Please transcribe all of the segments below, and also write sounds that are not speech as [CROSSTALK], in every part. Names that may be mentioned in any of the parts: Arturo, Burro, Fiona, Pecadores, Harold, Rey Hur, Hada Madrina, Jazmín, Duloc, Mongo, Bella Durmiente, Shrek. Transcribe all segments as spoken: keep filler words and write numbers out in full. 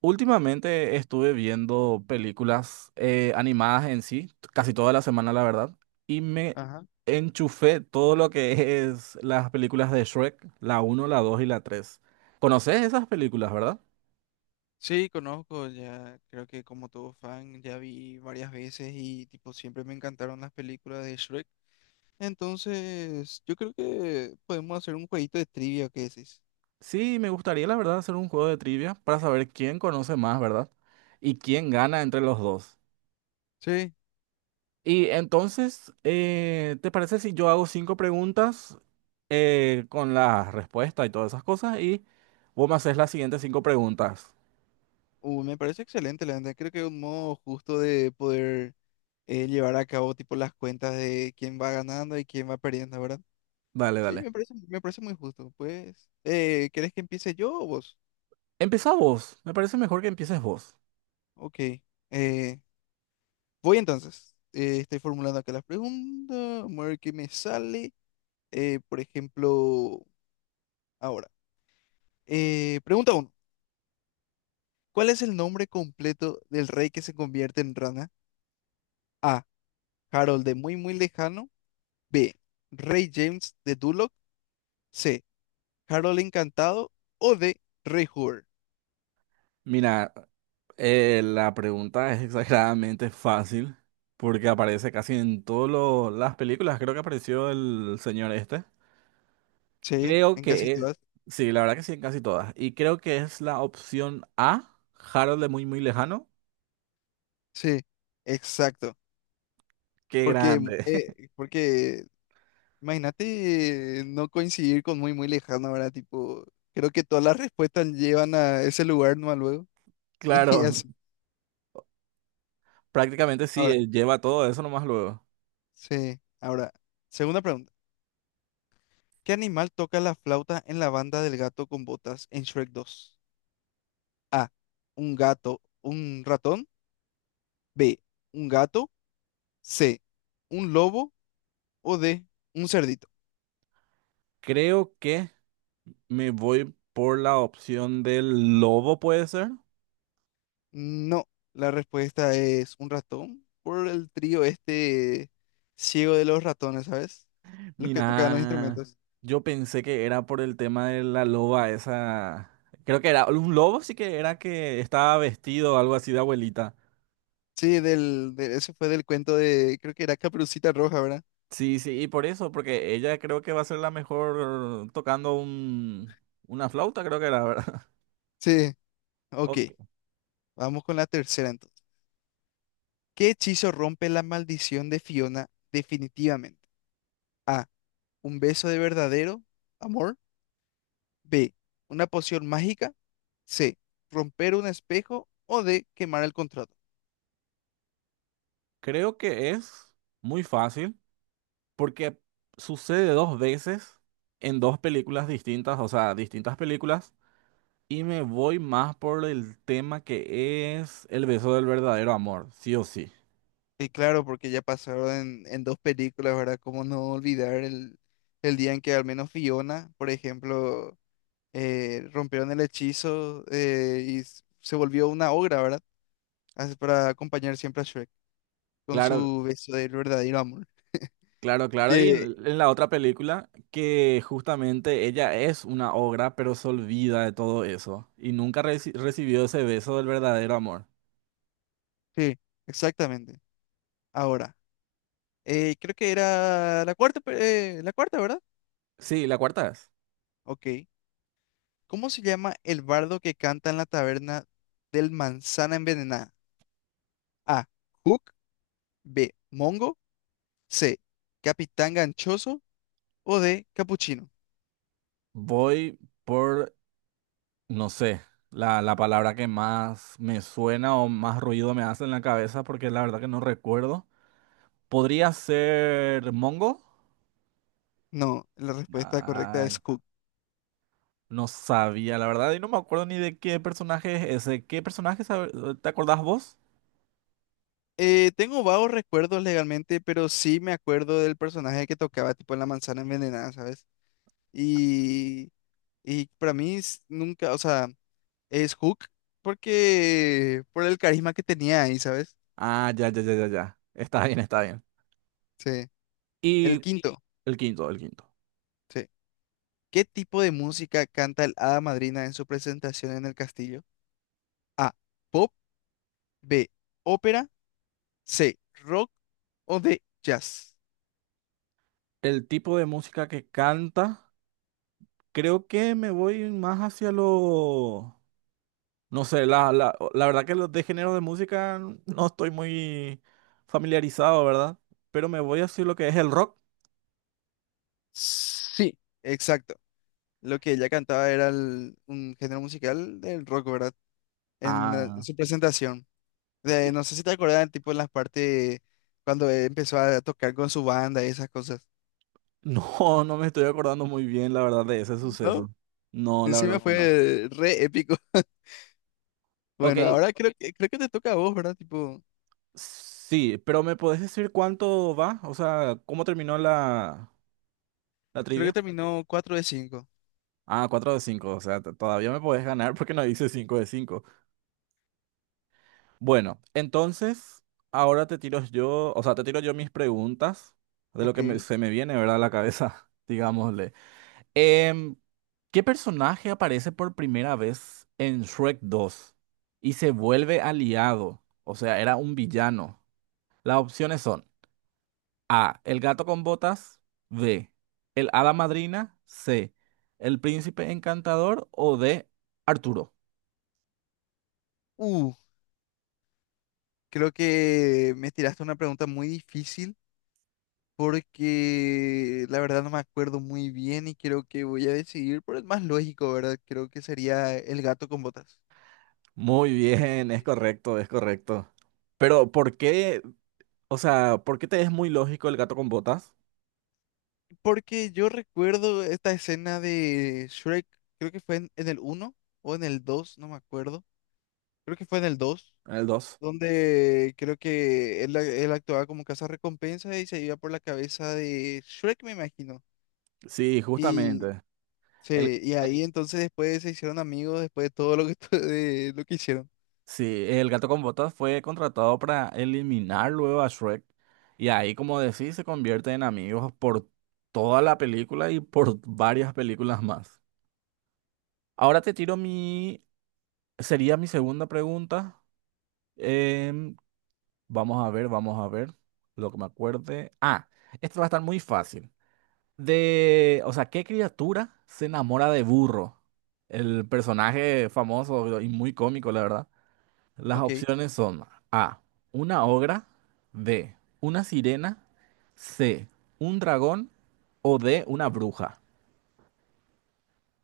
Últimamente estuve viendo películas eh, animadas en sí, casi toda la semana, la verdad, y me Ajá. enchufé todo lo que es las películas de Shrek, la uno, la dos y la tres. ¿Conoces esas películas, verdad? Sí, conozco, ya creo que como todo fan ya vi varias veces y tipo siempre me encantaron las películas de Shrek. Entonces, yo creo que podemos hacer un jueguito de trivia, ¿qué decís? Sí, me gustaría, la verdad, hacer un juego de trivia para saber quién conoce más, ¿verdad? Y quién gana entre los dos. Sí, Y entonces, eh, ¿te parece si yo hago cinco preguntas eh, con las respuestas y todas esas cosas y vos me haces las siguientes cinco preguntas? uh, me parece excelente, la verdad. Creo que es un modo justo de poder eh, llevar a cabo tipo las cuentas de quién va ganando y quién va perdiendo, ¿verdad? Dale, Sí, dale. me parece, me parece muy justo. Pues, eh, ¿querés que empiece yo o vos? Empieza vos. Me parece mejor que empieces vos. Ok. Eh, Voy entonces. Eh, estoy formulando acá la pregunta. Vamos a ver qué me sale. Eh, por ejemplo, ahora. Eh, pregunta uno. ¿Cuál es el nombre completo del rey que se convierte en rana? A. Harold de muy muy lejano. B. Rey James de Duloc. C. Harold encantado. O D. Rey Hur. Mira, eh, la pregunta es [LAUGHS] exageradamente fácil porque aparece casi en todas las películas. Creo que apareció el señor este. Sí, Creo en casi que es... todas. Sí, la verdad que sí, en casi todas. Y creo que es la opción A, Harold de muy, muy lejano. Sí, exacto. Qué Porque, grande. [LAUGHS] eh, porque imagínate, eh, no coincidir con muy, muy lejano, ¿verdad? Tipo, creo que todas las respuestas llevan a ese lugar, ¿no? Luego. [LAUGHS] Y Claro, así. prácticamente sí, Ahora, eh, lleva todo eso nomás luego. sí. Ahora, segunda pregunta. ¿Qué animal toca la flauta en la banda del gato con botas en Shrek dos? A. Un gato, un ratón. B. Un gato. C. Un lobo. O D. Un cerdito. Creo que me voy por la opción del lobo, ¿puede ser? No, la respuesta es un ratón, por el trío este ciego de los ratones, ¿sabes? Los que tocaban los, ah, Mira, instrumentos. yo pensé que era por el tema de la loba esa. Creo que era un lobo, sí que era que estaba vestido algo así de abuelita. Sí, del, de- ese fue del cuento de, creo que era Caperucita Roja, ¿verdad? Sí, sí, y por eso, porque ella creo que va a ser la mejor tocando un, una flauta, creo que era, ¿verdad? Sí, [LAUGHS] ok, O- vamos con la tercera entonces. ¿Qué hechizo rompe la maldición de Fiona definitivamente? A, un beso de verdadero amor. B, una poción mágica. C, romper un espejo. O D, quemar el contrato. Creo que es muy fácil porque sucede dos veces en dos películas distintas, o sea, distintas películas, y me voy más por el tema que es el beso del verdadero amor, sí o sí. Y claro, porque ya pasaron en, en dos películas, ¿verdad? ¿Cómo no olvidar el, el día en que al menos Fiona, por ejemplo, eh, rompieron el hechizo, eh, y s- se volvió una ogra, ¿verdad? Así para acompañar siempre a Shrek con Claro, su beso del verdadero amor. claro, claro. Y en, Que, en la otra película, que justamente ella es una ogra, pero se olvida de todo eso. Y nunca reci- recibió ese beso del verdadero amor. sí, exactamente. Ahora, eh, creo que era la cuarta, pe- eh, la cuarta, ¿verdad? Sí, la cuarta es. Ok. ¿Cómo se llama el bardo que canta en la taberna del manzana envenenada? A. Hook. B. Mongo. C. Capitán Ganchoso. O D. Capuchino. Voy por, no sé, la, la palabra que más me suena o más ruido me hace en la cabeza, porque la verdad que no recuerdo. ¿Podría ser Mongo? No, la respuesta correcta Ay, es Hook. no sabía, la verdad, y no me acuerdo ni de qué personaje es ese. ¿Qué personaje sabe- te acordás vos? Eh, tengo vagos recuerdos legalmente, pero sí me acuerdo del personaje que tocaba tipo en la manzana envenenada, ¿sabes? Y, y para mí es- nunca, o sea, es Hook porque por el carisma que tenía ahí, ¿sabes? Ah, ya, ya, ya, ya, ya. Está bien, está bien. Sí. El sí, Y quinto, el quinto, el quinto. sí. ¿Qué tipo de música canta el Hada Madrina en su presentación en el castillo? A. Pop. B. Ópera. C, rock. O de jazz. El tipo de música que canta, creo que me voy más hacia lo... No sé, la, la, la verdad que los de género de música no estoy muy familiarizado, ¿verdad? Pero me voy hacia lo que es el rock. Sí, exacto. Lo que ella cantaba era el- un género musical del rock, ¿verdad? En, eh, Ah. su presentación. De- no [LAUGHS] sé si te acordás, tipo en las partes cuando, eh, empezó a tocar con su banda y esas cosas. No, no me estoy acordando muy bien, la verdad, de ese ¿No? suceso. No, la Encima verdad no, que no. fue re épico. [LAUGHS] Ok, Bueno, ahora creo, ok, que creo que te toca a vos, ¿verdad? Tipo, sí, pero ¿me podés decir cuánto va? O sea, ¿cómo terminó la, la creo que trivia? terminó cuatro de cinco. Ah, cuatro de cinco. O sea, t- todavía me podés ganar porque no dice cinco de cinco. Bueno, entonces, ahora te tiro yo, o sea, te tiro yo mis preguntas de lo que me- Ok. se me viene, ¿verdad? A la cabeza, [LAUGHS] digámosle. Em, ¿qué personaje aparece por primera vez en Shrek dos y se vuelve aliado? O sea, era un villano. Las opciones son A, el gato con botas, B, el hada madrina, C, el príncipe encantador o D, Arturo. Uh, creo que me tiraste una pregunta muy difícil, porque la verdad no me acuerdo muy bien y creo que voy a decidir por el más lógico, ¿verdad? Creo que sería el gato con botas. Muy bien, es correcto, es correcto. Pero, ¿por qué? O sea, ¿por qué te es muy lógico el gato con botas? Porque yo recuerdo esta escena de Shrek, creo que fue en, en el uno o en el dos, no me acuerdo. Creo que fue en el dos, ¿El dos? donde creo que él, él actuaba como recompensa y se iba por la cabeza de Shrek, me imagino. Sí, Y, justamente. El, sí, y eh, ahí entonces después se hicieron amigos después de todo lo que, [LAUGHS] de lo que hicieron. sí, el gato con botas fue contratado para eliminar luego a Shrek. Y ahí, como decís, se convierte en amigos por toda la película y por varias películas más. Ahora te tiro mi... Sería mi segunda pregunta. Em, vamos a ver, vamos a ver lo que me acuerde. Ah, esto va a estar muy fácil. De, o sea, ¿qué criatura se enamora de Burro? El personaje famoso y muy cómico, la verdad. Las Ok. opciones son A, una ogra, B, una sirena, C, un dragón o D, una bruja.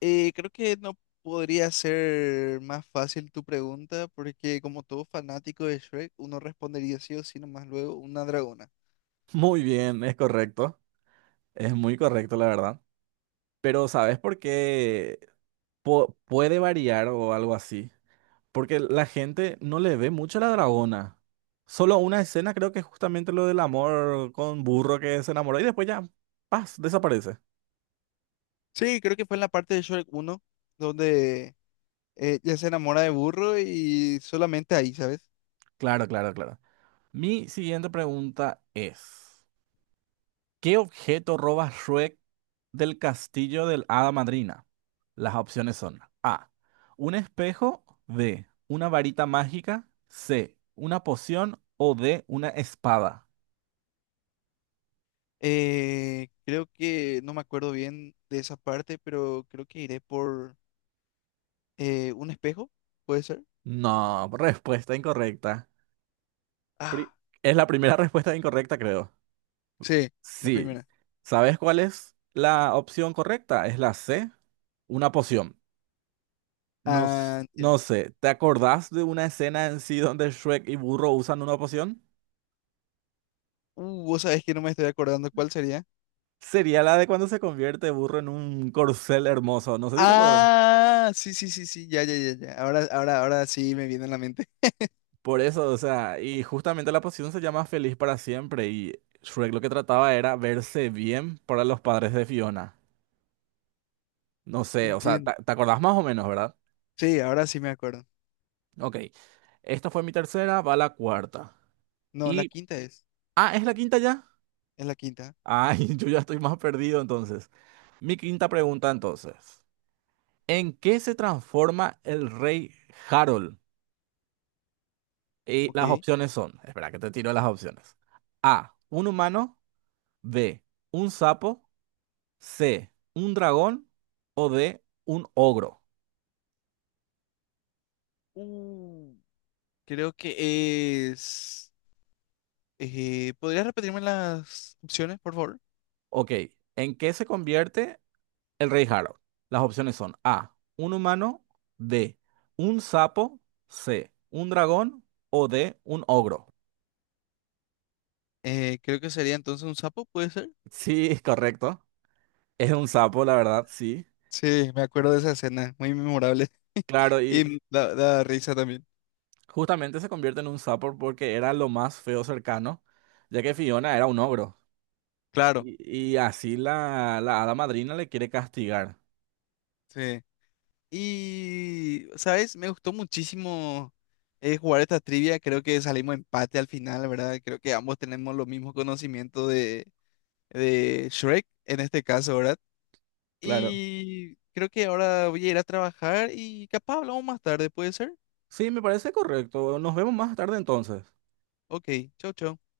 Eh, creo que no podría ser más fácil tu pregunta, porque como todo fanático de Shrek, uno respondería sí o sí nomás luego una dragona. [LAUGHS] Muy bien, es correcto. Es muy correcto, la verdad. Pero ¿sabes por qué po- puede variar o algo así? Porque la gente no le ve mucho a la dragona. Solo una escena creo que es justamente lo del amor con burro que se enamoró y después ya, paz, desaparece. Sí, creo que fue en la parte de Shrek uno donde, eh, ella se enamora de Burro y solamente ahí, ¿sabes? Claro, claro, claro. Mi siguiente pregunta es, ¿qué objeto roba Shrek del castillo del Hada Madrina? Las opciones son A, un espejo, B, una varita mágica, C, una poción o D, una espada. Eh, creo que no me acuerdo bien de esa parte, pero creo que iré por, eh, un espejo, ¿puede ser? No, respuesta incorrecta. Pri- Ah, Es la primera [LAUGHS] respuesta incorrecta, creo. sí, la Sí. primera. ¿Sabes cuál es la opción correcta? Es la C, una poción. No, Ah, s- no entiendo. sé, ¿te acordás de una escena en sí donde Shrek y Burro usan una poción? Uh, vos sabés que no me estoy acordando cuál sería. Sería la de cuando se convierte Burro en un corcel hermoso. No sé si te acuerdas. Ah, sí, sí, sí, sí, ya, ya, ya, ya. Ahora, ahora, ahora sí me viene a la mente. [LAUGHS] Por eso, o sea, y justamente la poción se llama Feliz para siempre y Shrek lo que trataba era verse bien para los padres de Fiona. No sé, o sea, ¿te, Entiendo. te acordás más o menos, verdad? Sí, ahora sí me acuerdo. Ok. Esta fue mi tercera, va la cuarta. No, la Y. quinta es. Ah, ¿es la quinta ya? Es la quinta. Ay, [LAUGHS] yo ya estoy más perdido entonces. Mi quinta pregunta entonces. ¿En qué se transforma el rey Harold? Y las Ok. opciones son, espera que te tiro las opciones. A, un humano, B, un sapo, C, un dragón o D, un ogro. Uh, creo que es, eh, ¿podrías repetirme las opciones, por favor? Ok, ¿en qué se convierte el rey Harold? Las opciones son A, un humano, D, un sapo, C, un dragón o D, un ogro. Eh, creo que sería entonces un sapo, ¿puede ser? Sí, [LAUGHS] correcto. Es un sapo, la verdad, sí. Sí, me acuerdo de esa escena, muy memorable. [LAUGHS] Claro, y Y da, da risa también. justamente se convierte en un sapo porque era lo más feo cercano, ya que Fiona era un ogro. Claro, Y, y así la, la hada madrina le quiere castigar. sí. Y, ¿sabes? Me gustó muchísimo, eh, jugar esta trivia. Creo que salimos empate al final, ¿verdad? Creo que ambos tenemos los mismos conocimientos de, de Shrek en este caso, ¿verdad? Claro. Y creo que ahora voy a ir a trabajar y capaz hablamos más tarde, ¿puede ser? Sí, me parece correcto. Nos vemos más tarde entonces. Ok, chau, chau.